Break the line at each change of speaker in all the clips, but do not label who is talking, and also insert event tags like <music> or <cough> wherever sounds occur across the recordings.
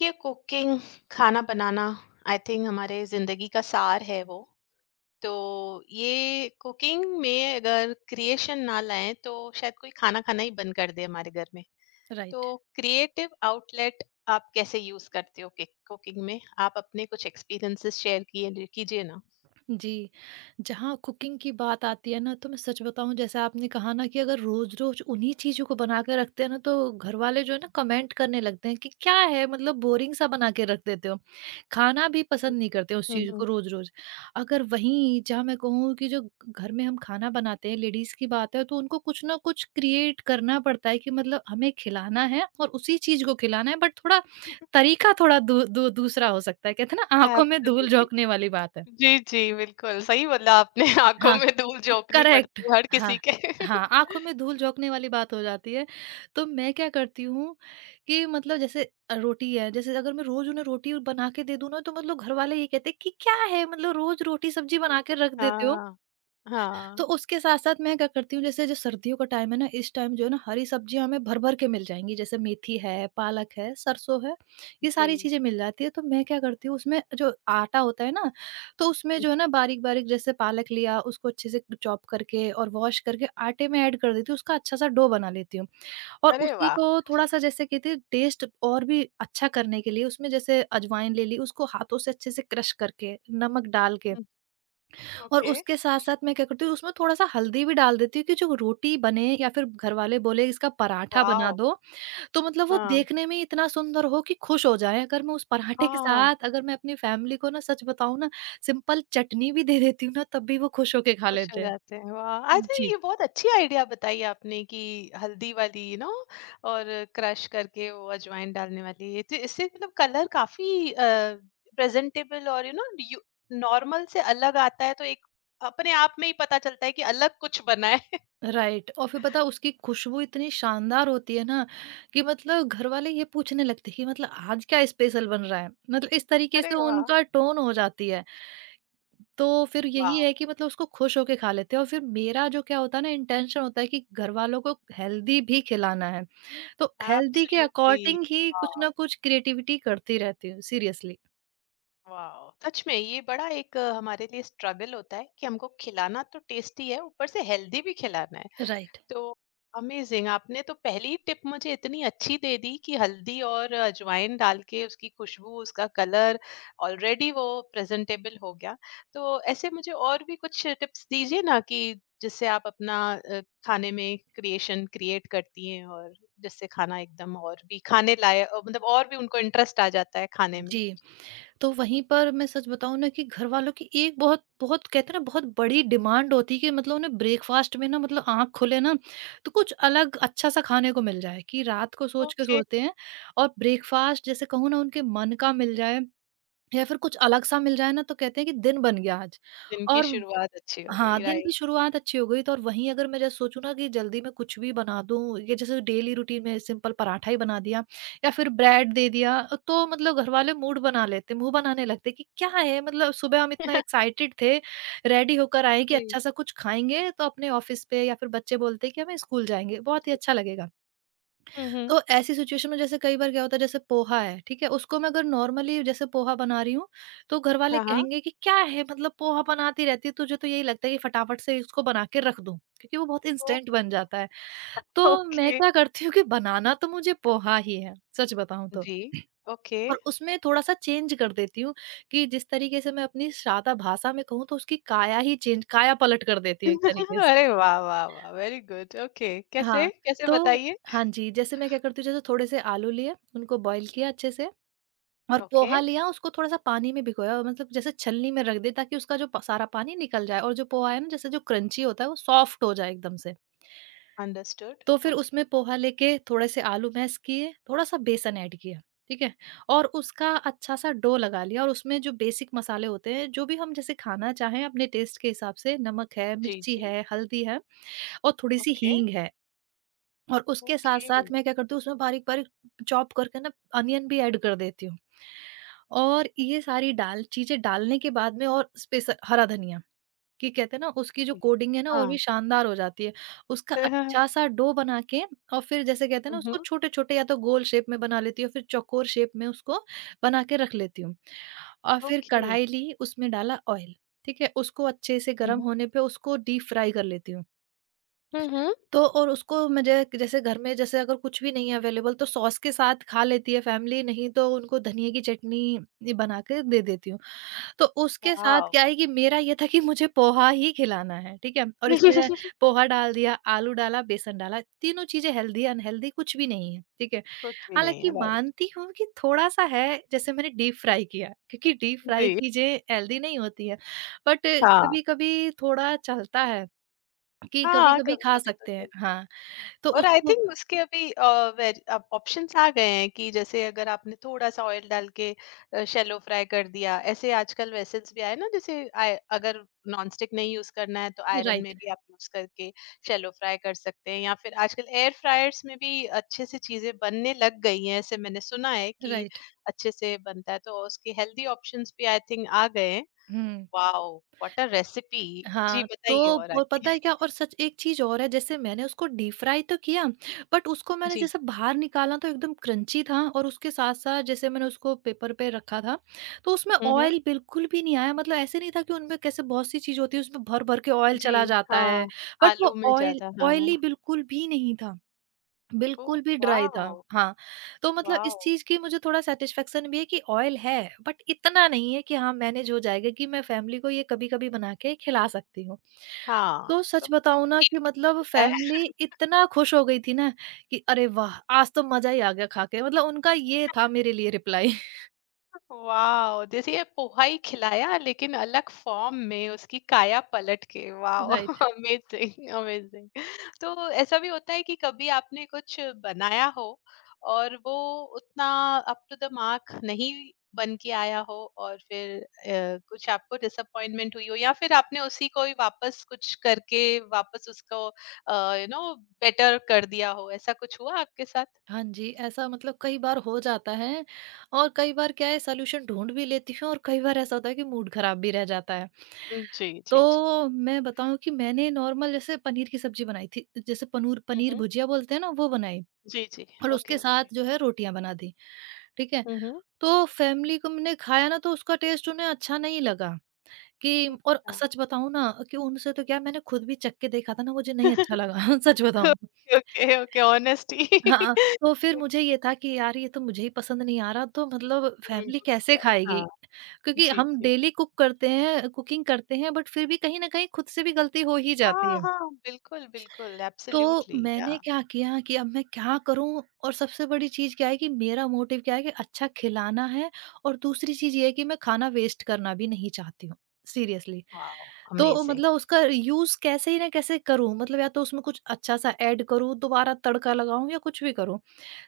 ये कुकिंग, खाना बनाना, I think हमारे जिंदगी का सार है वो। तो ये कुकिंग में अगर क्रिएशन ना लाएं तो शायद कोई खाना खाना ही बंद कर दे हमारे घर में। तो
राइट।
क्रिएटिव आउटलेट आप कैसे यूज करते हो कुकिंग में? आप अपने कुछ एक्सपीरियंसेस शेयर किए कीजिए ना।
जी, जहाँ कुकिंग की बात आती है ना, तो मैं सच बताऊं, जैसे आपने कहा ना कि अगर रोज रोज उन्हीं चीजों को बना के रखते हैं ना, तो घर वाले जो है ना कमेंट करने लगते हैं कि क्या है, मतलब बोरिंग सा बना के रख देते हो। खाना भी पसंद नहीं करते उस चीज
हम्म।
को रोज रोज। अगर वहीं जहाँ मैं कहूँ कि जो घर में हम खाना बनाते हैं, लेडीज की बात है, तो उनको कुछ ना कुछ क्रिएट करना पड़ता है कि मतलब हमें खिलाना है और उसी चीज को खिलाना है, बट थोड़ा तरीका थोड़ा दू, दू, दूसरा हो सकता है। कहते हैं ना, आंखों में धूल झोंकने
एब्सोल्युटली।
वाली बात है।
जी जी, बिल्कुल सही बोला आपने। <laughs> आंखों
हाँ,
में धूल झोंकनी
करेक्ट।
पड़ती है हर
हाँ,
किसी के। <laughs>
हाँ, आँखों में धूल झोंकने वाली बात हो जाती है। तो मैं क्या करती हूँ कि मतलब जैसे रोटी है, जैसे अगर मैं रोज़ उन्हें रोटी बना के दे दूँ ना, तो मतलब घरवाले ये कहते हैं कि, "क्या है? मतलब रोज़ रोटी सब्ज़ी बना के रख देते हो।"
हाँ,
तो
हाँ।
उसके साथ-साथ मैं क्या करती हूँ, जैसे जो सर्दियों का टाइम है ना, इस टाइम जो है ना हरी सब्जियाँ हमें भर-भर के मिल जाएँगी, जैसे मेथी है, पालक है, सरसों है, ये
जी
सारी चीज़ें मिल जाती है। तो मैं क्या करती हूँ, उसमें जो आटा होता है ना, तो उसमें जो है ना
जी।
बारीक-बारीक, जैसे पालक लिया उसको अच्छे से चॉप करके और वॉश करके आटे में ऐड कर देती हूँ, उसका अच्छा-सा डो बना लेती हूँ। और
अरे
उसी
वाह!
को थोड़ा-सा, जैसे कहते हैं टेस्ट और भी अच्छा करने के लिए, उसमें जैसे अजवाइन ले ली, उसको हाथों से अच्छे से क्रश करके, नमक डाल के, और
ओके।
उसके साथ-साथ मैं क्या करती हूँ उसमें थोड़ा-सा हल्दी भी डाल देती हूँ, कि जो रोटी बने या फिर घरवाले बोले इसका पराठा बना
वाओ!
दो, तो मतलब वो
हाँ,
देखने में इतना सुंदर हो कि खुश हो जाएँ। अगर मैं उस पराठे के
हाँ,
साथ, अगर मैं अपनी फैमिली को ना सच बताऊँ ना, सिंपल चटनी भी दे देती हूँ ना, तब भी वो खुश होके खा
खुश हो
लेते हैं।
जाते हैं, वाह! अच्छा,
जी।
ये बहुत अच्छी आइडिया बताई आपने कि हल्दी वाली, और क्रश करके वो अजवाइन डालने वाली, ये तो, इससे मतलब कलर काफ़ी प्रेज़ेंटेबल और यू नो यू नॉर्मल से अलग आता है, तो एक अपने आप में ही पता चलता है कि अलग कुछ बना है। <laughs>
राइट, और फिर पता है उसकी खुशबू इतनी शानदार होती है ना, कि मतलब घरवाले ये पूछने लगते हैं कि मतलब आज क्या स्पेशल बन रहा है? मतलब इस तरीके
अरे
से
वाह!
उनका टोन हो जाती है। तो फिर यही
वाओ!
है कि मतलब उसको खुश होके खा लेते हैं, और फिर मेरा जो क्या होता है ना, इंटेंशन होता है कि घर वालों को हेल्दी भी खिलाना है। तो हेल्दी के
एब्सोल्युटली
अकॉर्डिंग ही
वाह!
कुछ ना कुछ क्रिएटिविटी करती रहती हूँ, सीरियसली।
वाओ! सच में ये बड़ा एक हमारे लिए स्ट्रगल होता है कि हमको खिलाना तो टेस्टी है, ऊपर से हेल्दी भी खिलाना है।
राइट।
तो अमेजिंग, आपने तो पहली टिप मुझे इतनी अच्छी दे दी कि हल्दी और अजवाइन डाल के उसकी खुशबू, उसका कलर, ऑलरेडी वो प्रेजेंटेबल हो गया। तो ऐसे मुझे और भी कुछ टिप्स दीजिए ना कि जिससे आप अपना खाने में क्रिएशन क्रिएट करती हैं और जिससे खाना एकदम और भी खाने लायक, मतलब और भी उनको इंटरेस्ट आ जाता है खाने में।
जी, तो वहीं पर मैं सच बताऊँ ना, कि घर वालों की एक बहुत बहुत कहते हैं ना बहुत बड़ी डिमांड होती है कि मतलब उन्हें ब्रेकफ़ास्ट में ना, मतलब आँख खुले ना, तो कुछ अलग अच्छा-सा खाने को मिल जाए, कि रात को सोच के
ओके।
सोते हैं और ब्रेकफ़ास्ट जैसे कहूँ ना उनके मन का मिल जाए, या फिर कुछ अलग-सा मिल रहा है ना, तो कहते हैं कि दिन बन गया आज।
दिन की
और
शुरुआत अच्छी हो
हाँ,
गई,
दिन की
राइट।
शुरुआत अच्छी हो गई, तो और वहीं अगर मैं जैसे सोचूँ ना कि जल्दी मैं कुछ भी बना दूँ, ये जैसे डेली रूटीन में सिंपल पराठा ही बना दिया या फिर ब्रेड दे दिया, तो मतलब घर वाले मूड बना लेते, मुँह बनाने लगते कि क्या है, मतलब सुबह हम इतना
<laughs>
एक्साइटेड थे, रेडी होकर आए कि
जी।
अच्छा-सा कुछ खाएँगे, तो अपने ऑफ़िस पे या फिर बच्चे बोलते हैं कि हमें स्कूल जाएँगे, बहुत ही
जी।
अच्छा लगेगा।
हम्म।
तो ऐसी सिचुएशन में जैसे कई बार क्या होता है, जैसे पोहा है, ठीक है? उसको मैं अगर नॉर्मली जैसे पोहा बना रही हूँ, तो घरवाले
हाँ हाँ।
कहेंगे कि क्या है, मतलब पोहा बनाती रहती है, तुझे तो यही लगता है कि फटाफट से इसको बना के रख दूँ, क्योंकि वो बहुत
ओ-
इंस्टेंट बन जाता है। तो मैं
ओके।
क्या करती हूँ कि बनाना तो मुझे पोहा ही है, सच बताऊँ तो।
जी। ओके।
और उसमें थोड़ा-सा चेंज कर देती हूँ, कि जिस तरीके से मैं अपनी सादा भाषा में कहूँ, तो उसकी काया ही चेंज काया पलट कर देती हूँ एक तरीके
<laughs>
से।
अरे वाह! वाह! वाह! वेरी गुड, ओके, कैसे?
हाँ,
कैसे
तो
बताइए?
हाँ जी, जैसे मैं क्या करती हूँ, जैसे थोड़े से आलू लिए, उनको बॉयल किया अच्छे से, और
ओके,
पोहा लिया, उसको थोड़ा-सा पानी में भिगोया, मतलब जैसे छलनी में रख दें ताकि उसका जो प सारा पानी निकल जाए और जो पोहा है ना, जैसे जो क्रंची होता है वो सॉफ्ट हो जाए एकदम से।
अंडरस्टूड।
तो फिर
ओके।
उसमें पोहा लेके थोड़े से आलू मैश किए, थोड़ा-सा बेसन ऐड किया, ठीक है? और उसका अच्छा-सा डो लगा लिया, और उसमें जो बेसिक मसाले होते हैं, जो भी हम जैसे खाना चाहें अपने टेस्ट के हिसाब से, नमक है,
जी,
मिर्ची
जी।
है, हल्दी है, और थोड़ी-सी
ओके,
हींग है। और उसके
ओके,
साथ-साथ मैं क्या करती हूँ, उसमें बारीक-बारीक चॉप करके ना, अनियन भी ऐड कर देती हूँ। और ये सारी डाल चीज़ें डालने के बाद में, और स्पेशल हरा धनिया, कि कहते हैं ना उसकी जो
ओके।
कोटिंग है ना, और
हाँ।
भी शानदार हो जाती है। उसका
<laughs>
अच्छा-सा डो बना के, और फिर जैसे कहते हैं ना,
हुँ,
उसको छोटे-छोटे या तो गोल शेप में बना लेती हूँ, फिर चौकोर शेप में उसको बना के रख लेती हूँ। और फिर
ओके।
कढ़ाई ली, उसमें डाला ऑयल, ठीक है? उसको अच्छे से
हुँ,
गरम
हुँ।
होने पे उसको डीप फ्राई कर लेती हूँ।
हुँ, हुँ।
तो और उसको मुझे जैसे घर में, जैसे अगर कुछ भी नहीं है अवेलेबल, तो सॉस के साथ खा लेती है फैमिली, नहीं तो उनको धनिये की चटनी ये बना के दे देती हूँ। तो उसके साथ
वॉव!
क्या है कि मेरा ये था कि मुझे पोहा ही खिलाना है, ठीक है? और इसमें
<laughs>
पोहा डाल दिया, आलू डाला, बेसन डाला, तीनों चीज़ें हेल्दी, अनहेल्दी कुछ भी नहीं है, ठीक है?
कुछ भी नहीं
हालाँकि
है, राइट।
मानती हूँ कि थोड़ा-सा है, जैसे मैंने डीप फ्राई किया, क्योंकि डीप फ्राई
जी।
चीज़ें हेल्दी नहीं होती हैं, बट
हाँ,
कभी-कभी थोड़ा चलता है कि
हाँ,
कभी-कभी खा
कभी-कभी तो
सकते हैं।
चलता है।
हाँ। तो
और आई
उसको
थिंक उसके अभी ऑप्शंस आ गए हैं कि जैसे अगर आपने थोड़ा सा ऑयल डाल के शैलो फ्राई कर दिया। ऐसे आजकल वेसल्स भी आए ना, जैसे अगर नॉन स्टिक नहीं यूज करना है तो आयरन में
राइट,
भी आप यूज करके शैलो फ्राई कर सकते हैं, या फिर आजकल एयर फ्रायर्स में भी अच्छे से चीजें बनने लग गई हैं। ऐसे मैंने सुना है कि
राइट।
अच्छे से बनता है, तो उसके हेल्दी ऑप्शंस भी आई थिंक आ गए हैं।
हुँ।
Wow, what a recipe. जी
हाँ, तो
बताइए और
वो
आगे।
पता है क्या,
<laughs>
और सच एक चीज़ और है, जैसे मैंने उसको डीप फ्राई तो किया, बट उसको मैंने
जी।
जैसे बाहर निकाला, तो एकदम क्रंची था, और उसके साथ-साथ जैसे मैंने उसको पेपर पे रखा था, तो उसमें ऑयल बिल्कुल भी नहीं आया, मतलब ऐसे नहीं था कि उनमें कैसे बहुत सी चीज़ होती है उसमें भर-भर के ऑयल
जी,
चला जाता है,
हाँ,
बट
आलू
वो
में
ऑयल
ज़्यादा,
ऑयली
हाँ।
बिल्कुल भी नहीं था।
ओह
बिल्कुल भी ड्राई था।
वाओ!
हाँ, तो मतलब
वाओ!
इस चीज़ की मुझे थोड़ा सैटिस्फैक्शन भी है कि ऑयल है, बट इतना नहीं है कि, हाँ, मैनेज हो जाएगा कि मैं फैमिली को ये कभी-कभी बना के खिला सकती हूँ।
हाँ।
तो सच
कभी।
बताऊँ ना कि मतलब फैमिली इतना खुश हो गई थी ना, कि अरे वाह! आज तो मज़ा ही आ गया खा के, मतलब उनका ये था मेरे लिए रिप्लाई। <laughs>
वाओ! जैसे पोहा ही खिलाया लेकिन अलग फ़ॉर्म में, उसकी काया पलट के, वाओ!
राइट।
Amazing, amazing. <laughs> तो ऐसा भी होता है कि कभी आपने कुछ बनाया हो और वो उतना अप टू द मार्क नहीं बन के आया हो, और फिर कुछ आपको डिसअपॉइंटमेंट हुई हो, या फिर आपने उसी को ही वापस कुछ करके वापस उसको अ, यू नो बेटर कर दिया हो, ऐसा कुछ हुआ आपके साथ?
हाँ जी, ऐसा मतलब कई बार हो जाता है, और कई बार क्या है, सॉल्यूशन ढूँढ भी लेती हूँ, और कई बार ऐसा होता है कि मूड खराब भी रह जाता है।
जी, जी, जी।
तो मैं बताऊँ कि मैंने नॉर्मल जैसे पनीर की सब्ज़ी बनाई थी, जैसे पनूर
हुँ,
पनीर
हुँ।
भुजिया बोलते हैं ना, वो बनाई,
जी, जी।
और
ओके,
उसके साथ
ओके।
जो है रोटियाँ बना दीं, ठीक है?
हुँ, हुँ।
तो फैमिली को मैंने खाया ना, तो उसका टेस्ट उन्हें अच्छा नहीं लगा, कि और
अच्छा।
सच बताऊँ ना, कि उनसे तो क्या, मैंने खुद भी चख के देखा था ना, मुझे नहीं अच्छा लगा, <laughs> सच
<laughs>
बताऊँ।
Okay, okay, okay, honesty.
हाँ,
<laughs>
तो फिर मुझे ये था कि यार ये तो मुझे ही पसंद नहीं आ रहा, तो मतलब फैमिली
उनको कैसे
कैसे
आएगा?
खाएगी?
हाँ,
क्योंकि
जी,
हम
जी।
डेली कुक करते हैं, कुकिंग करते हैं, बट फिर भी कहीं न कहीं खुद से भी गलती हो ही जाती
हाँ,
है।
हाँ, बिल्कुल, बिल्कुल
तो
एब्सोल्युटली। या
मैंने क्या किया कि अब मैं क्या करूँ, और सबसे बड़ी चीज़ क्या है कि मेरा मोटिव क्या है कि अच्छा खिलाना है, और दूसरी चीज़ ये है कि मैं खाना वेस्ट करना भी नहीं चाहती हूँ, सीरियसली।
वाओ!
तो
अमेजिंग।
मतलब उसका यूज़ कैसे ही ना कैसे करूँ, मतलब या तो उसमें कुछ अच्छा-सा ऐड करूँ, दोबारा तड़का लगाऊँ, या कुछ भी करूँ।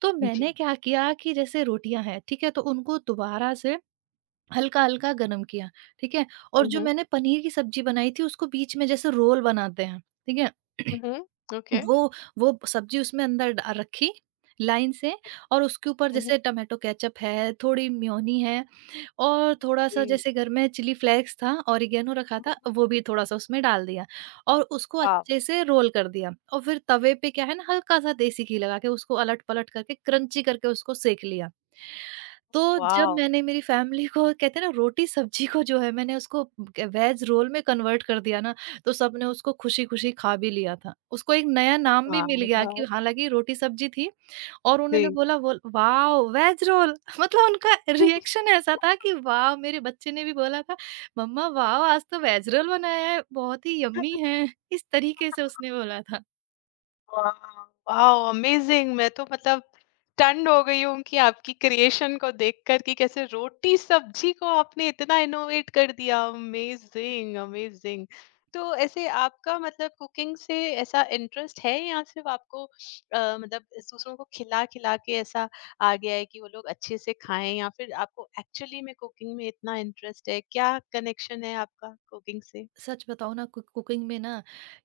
तो मैंने
जी।
क्या किया कि जैसे रोटियाँ हैं, ठीक है? तो उनको दोबारा से हल्का-हल्का गरम किया, ठीक है? और
हुँ,
जो
हुँ।
मैंने पनीर की सब्ज़ी बनाई थी, उसको बीच में जैसे रोल बनाते हैं, ठीक है?
हुँ,
<clears throat>
हुँ, ओके।
वो वो सब्ज़ी उसमें अंदर डा रखी लाइन से। और उसके ऊपर
हुँ, हुँ,
जैसे टोमेटो केचअप है, थोड़ी मेयोनी है, और थोड़ा-सा
ओके।
जैसे घर में चिली फ्लेक्स था, ऑरिगेनो रखा था, वो भी थोड़ा-सा उसमें डाल दिया, और उसको
वाओ!
अच्छे से रोल कर दिया, और फिर तवे पे क्या है ना हल्का-सा देसी घी लगा के उसको अलट-पलट करके क्रंची करके उसको सेंक लिया। तो जब
वाओ!
मैंने मेरी फैमिली को कहते हैं ना रोटी सब्जी को जो है मैंने उसको वेज रोल में कन्वर्ट कर दिया ना, तो सबने उसको खुशी खुशी खा भी लिया था, उसको एक नया नाम भी मिल
माय
गया कि
गॉड!
हालांकि रोटी सब्जी थी और उन्होंने
जी।
बोला वो वाह वेज रोल। <laughs> मतलब उनका रिएक्शन ऐसा था कि वाह, मेरे बच्चे ने भी बोला था मम्मा वाह आज तो वेज रोल बनाया है बहुत ही यम्मी है, इस तरीके से
<laughs>
उसने बोला था।
वाव! वाव! अमेज़िंग, मैं तो मतलब स्टन्ड हो गई हूँ कि आपकी क्रिएशन को देखकर, कि कैसे रोटी-सब्जी को आपने इतना इनोवेट कर दिया। Amazing, amazing. तो ऐसे आपका मतलब कुकिंग से ऐसा इंटरेस्ट है, या सिर्फ़ आपको मतलब दूसरों को खिला-खिला के ऐसा आ गया है कि वो लोग अच्छे से खाएँ, या फिर आपको एक्चुअली में कुकिंग में इतना इंटरेस्ट है? क्या कनेक्शन है आपका कुकिंग से?
सच बताऊँ ना कु कुकिंग में ना,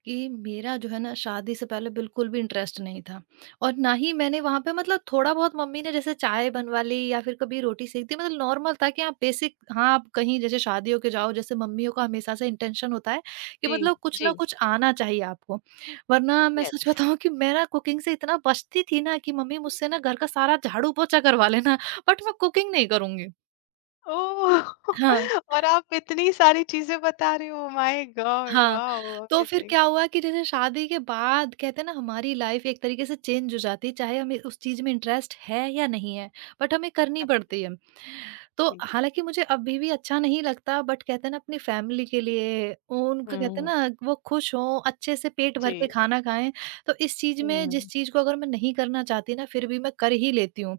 कि मेरा जो है ना शादी से पहले बिल्कुल भी इंटरेस्ट नहीं था और ना ही मैंने वहाँ पे मतलब थोड़ा बहुत मम्मी ने जैसे चाय बनवा ली या फिर कभी रोटी सेक दी, मतलब नॉर्मल था कि आप बेसिक, हाँ, आप कहीं जैसे शादियों के जाओ जैसे मम्मियों का हमेशा से इंटेंशन होता है कि
जी,
मतलब कुछ
जी।
ना कुछ आना चाहिए आपको। वरना मैं सच
यस।
बताऊँ कि मैं ना कुकिंग से इतना बचती थी ना कि मम्मी मुझसे ना घर का सारा झाड़ू-पोछा करवा लेना बट मैं कुकिंग नहीं करूँगी।
ओह!
हाँ।
<laughs> और आप इतनी सारी चीज़ें बता रहे हो, माय गॉड!
हाँ,
वाओ!
तो फिर
अमेज़िंग।
क्या हुआ कि जैसे शादी के बाद कहते हैं ना हमारी लाइफ एक तरीके से चेंज हो जाती है, चाहे हमें उस चीज़ में इंटरेस्ट है या नहीं है, बट हमें करनी पड़ती है। तो
एब्सोल्युटली।
हालाँकि मुझे अभी भी अच्छा नहीं लगता बट कहते हैं ना अपनी फैमिली के लिए, उनको कहते हैं
हुँ।
ना वो खुश हों, अच्छे से पेट
जी।
भर के खाना खाएँ, तो इस चीज़ में
हुँ,
जिस चीज़ को अगर मैं नहीं करना चाहती ना फिर भी मैं कर ही लेती हूँ।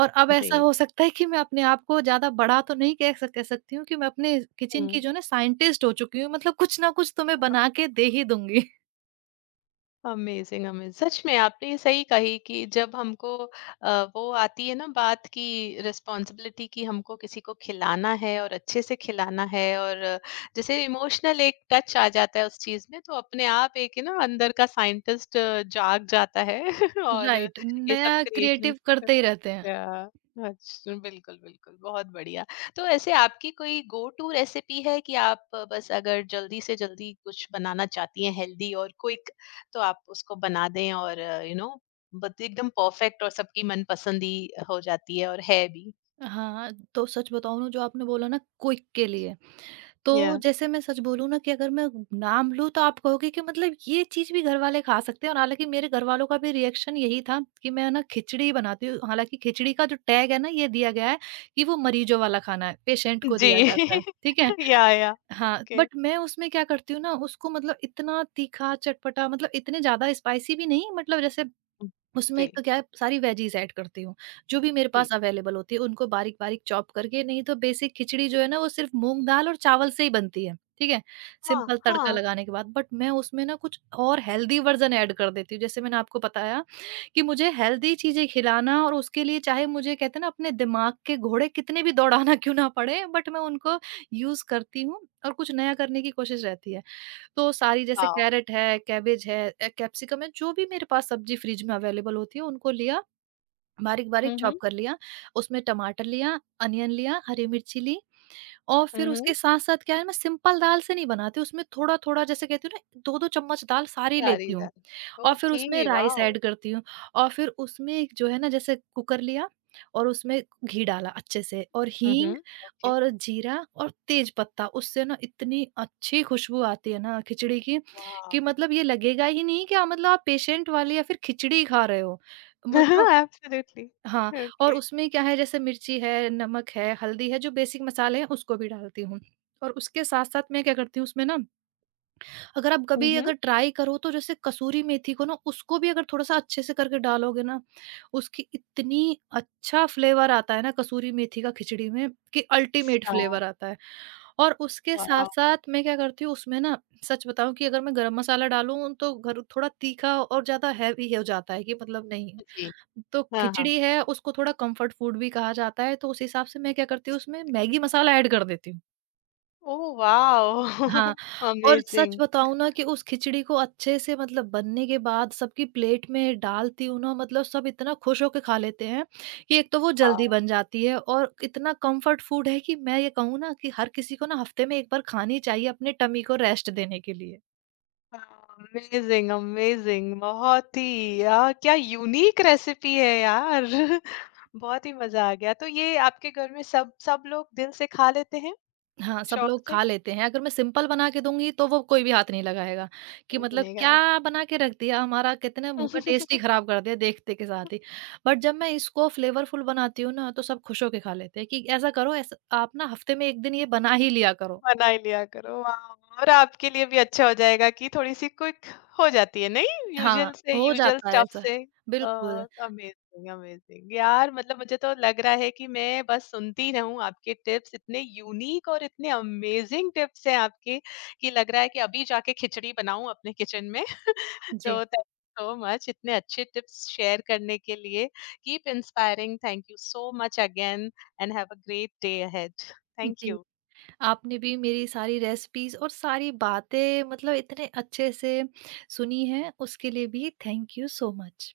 और अब ऐसा
जी।
हो सकता है कि मैं अपने आप को ज़्यादा बड़ा तो नहीं कह सकती हूँ कि मैं अपने किचन की
हुँ।
जो है ना साइंटिस्ट हो चुकी हूँ, मतलब कुछ ना कुछ तो मैं बना के दे ही दूँगी।
Amazing, amazing. सच में आपने ये सही कही कि जब हमको वो आती है ना बात, कि रिस्पॉन्सिबिलिटी, कि हमको किसी को खिलाना है और अच्छे से खिलाना है, और जैसे इमोशनल एक टच आ जाता है उस चीज़ में, तो अपने आप एक है ना अंदर का साइंटिस्ट जाग जाता है। <laughs>
<laughs>
और
राइट,
ये सब
नया
क्रिएशंस।
क्रिएटिव करते ही रहते हैं।
या, अच्छा, बिल्कुल, बिल्कुल, बहुत बढ़िया। तो ऐसे आपकी कोई गो टू रेसिपी है कि आप बस अगर जल्दी से जल्दी कुछ बनाना चाहती हैं हेल्दी और क्विक, तो आप उसको बना दें, और बत एकदम परफेक्ट और सबकी मनपसंद ही हो जाती है, और है भी?
हाँ, तो सच बताऊँ ना जो आपने बोला ना क्विक के लिए, तो
या।
जैसे मैं सच बोलूँ ना कि अगर मैं नाम लूँ तो आप कहोगे कि मतलब ये चीज़ भी घरवाले खा सकते हैं, और हालाँकि मेरे घरवालों का भी रिएक्शन यही था कि मैं ना खिचड़ी बनाती हूँ, हालाँकि खिचड़ी का जो टैग है ना ये दिया गया है कि वो मरीजों वाला खाना है, पेशेंट को
जी।
दिया जाता है, ठीक है?
<laughs> या, या।
हाँ,
ओके।
बट मैं उसमें क्या करती हूँ ना, उसको मतलब इतना तीखा, चटपटा, मतलब इतने ज़्यादा स्पाइसी भी नहीं, मतलब जैसे
हुँ,
उसमें
जी,
एक तो क्या है सारी वेजीज़ ऐड करती हूँ, जो भी मेरे
जी।
पास अवेलेबल होती है उनको बारीक-बारीक चॉप करके, नहीं तो बेसिक खिचड़ी जो है ना वो सिर्फ़ मूँग दाल और चावल से ही बनती है, ठीक है?
हाँ,
सिंपल तड़का
हाँ।
लगाने के बाद, बट मैं उसमें ना कुछ और हेल्दी वर्ज़न ऐड कर देती हूँ। जैसे मैंने आपको बताया कि मुझे हेल्दी चीज़ें खिलाना और उसके लिए चाहे मुझे कहते हैं ना अपने दिमाग के घोड़े कितने भी दौड़ाना <laughs> क्यों ना पड़े, बट मैं उनको यूज़ करती हूँ और कुछ नया करने की कोशिश रहती है। तो सारी जैसे
वाओ!
कैरेट है, कैबेज है, कैप्सिकम है, जो भी मेरे पास सब्ज़ी फ्रिज में अवेलेबल होती है उनको लिया, बारीक-बारीक
हुँ, हुँ।
चॉप कर लिया, उसमें टमाटर लिया, अनियन लिया, हरी मिर्ची ली, और फिर
हुँ, हुँ।
उसके साथ-साथ क्या है मैं सिंपल दाल से नहीं बनाती, उसमें थोड़ा-थोड़ा जैसे कहती हूँ ना 2-2 चम्मच दाल सारी
सारी
लेती हूँ।
दाल।
और फिर उसमें
ओके,
राइस
वाओ!
ऐड करती हूँ, और फिर उसमें जो है ना जैसे कुकर लिया और उसमें घी डाला अच्छे से और
हुँ, हुँ।
हींग
ओके।
और जीरा और तेज पत्ता, उससे ना इतनी अच्छी खुशबू आती है ना खिचड़ी की
वाओ!
कि मतलब ये लगेगा ही नहीं कि आप मतलब आप पेशेंट वाले या फिर खिचड़ी खा रहे हो, मतलब
<laughs> एब्सोल्युटली।
हाँ। और
ओके।
उसमें क्या है जैसे मिर्ची है, नमक है, हल्दी है, जो बेसिक मसाले हैं उसको भी डालती हूँ। और उसके साथ साथ मैं क्या करती हूँ उसमें ना, अगर आप
हुँ,
कभी
हुँ।
अगर ट्राई करो तो जैसे कसूरी मेथी को ना उसको भी अगर थोड़ा-सा अच्छे से करके डालोगे ना, उसकी इतनी अच्छा फ्लेवर आता है ना कसूरी मेथी का खिचड़ी में कि अल्टीमेट
अच्छा।
फ्लेवर आता है। और उसके
वाओ!
साथ-साथ मैं क्या करती हूँ उसमें ना, सच बताऊँ कि अगर मैं गरम मसाला डालूँ तो घर थोड़ा तीखा और ज़्यादा हेवी हो जाता है कि मतलब नहीं,
जी।
तो
हाँ, हाँ।
खिचड़ी है उसको थोड़ा कम्फर्ट फूड भी कहा जाता है तो उस हिसाब से मैं क्या करती हूँ उसमें मैगी मसाला ऐड कर देती हूँ।
Oh wow!
हाँ। और सच
अमेज़िंग।
बताऊँ ना कि उस खिचड़ी को अच्छे से मतलब बनने के बाद सबकी प्लेट में डालती हूँ ना, मतलब सब इतना खुश होके खा लेते हैं कि एक तो वो
वाओ!
जल्दी बन जाती है और इतना कम्फर्ट फूड है कि मैं ये कहूँ ना कि हर किसी को ना हफ्ते में एक बार खानी चाहिए अपने टमी को रेस्ट देने के लिए।
Amazing, amazing. <laughs> बहुत ही क्या यूनिक रेसिपी है यार। <laughs> बहुत ही मज़ा आ गया। तो ये आपके घर में सब सब लोग दिल से खा लेते हैं?
हाँ, सब
शौक
लोग
से?
खा लेते हैं। अगर मैं सिंपल बना के दूँगी तो वो कोई भी हाथ नहीं लगाएगा कि
वही
मतलब
बनेगा।
क्या बना के रख दिया, हमारा कितने मुँह का टेस्ट ही
<laughs>
ख़राब कर दिया देखते के साथ ही। बट जब मैं इसको फ्लेवरफुल बनाती हूँ ना तो सब खुश होके खा लेते हैं कि ऐसा करो, ऐसा आप ना हफ़्ते में 1 दिन ये बना ही लिया करो।
बना ही लिया करो, वाह! और आपके लिए भी अच्छा हो जाएगा कि थोड़ी-सी क्विक हो जाती है, नहीं?
हाँ,
यूजुअल से
हो
यूजुअल
जाता है
स्टफ
ऐसा।
से। अ,
बिल्कुल,
अमेज़िंग, अमेज़िंग। यार मतलब मुझे तो लग रहा है कि मैं बस सुनती रहूँ आपके टिप्स, इतने यूनिक और इतने अमेज़िंग टिप्स हैं आपके कि लग रहा है कि अभी जाके खिचड़ी बनाऊँ अपने किचन में। <laughs>
जी।
तो थैंक यू सो मच इतने अच्छे टिप्स शेयर करने के लिए। Keep inspiring, thank you so much again and have a great day ahead. Thank
जी,
यू।
आपने भी मेरी सारी रेसिपीज़ और सारी बातें मतलब इतने अच्छे से सुनी हैं उसके लिए भी थैंक यू सो मच।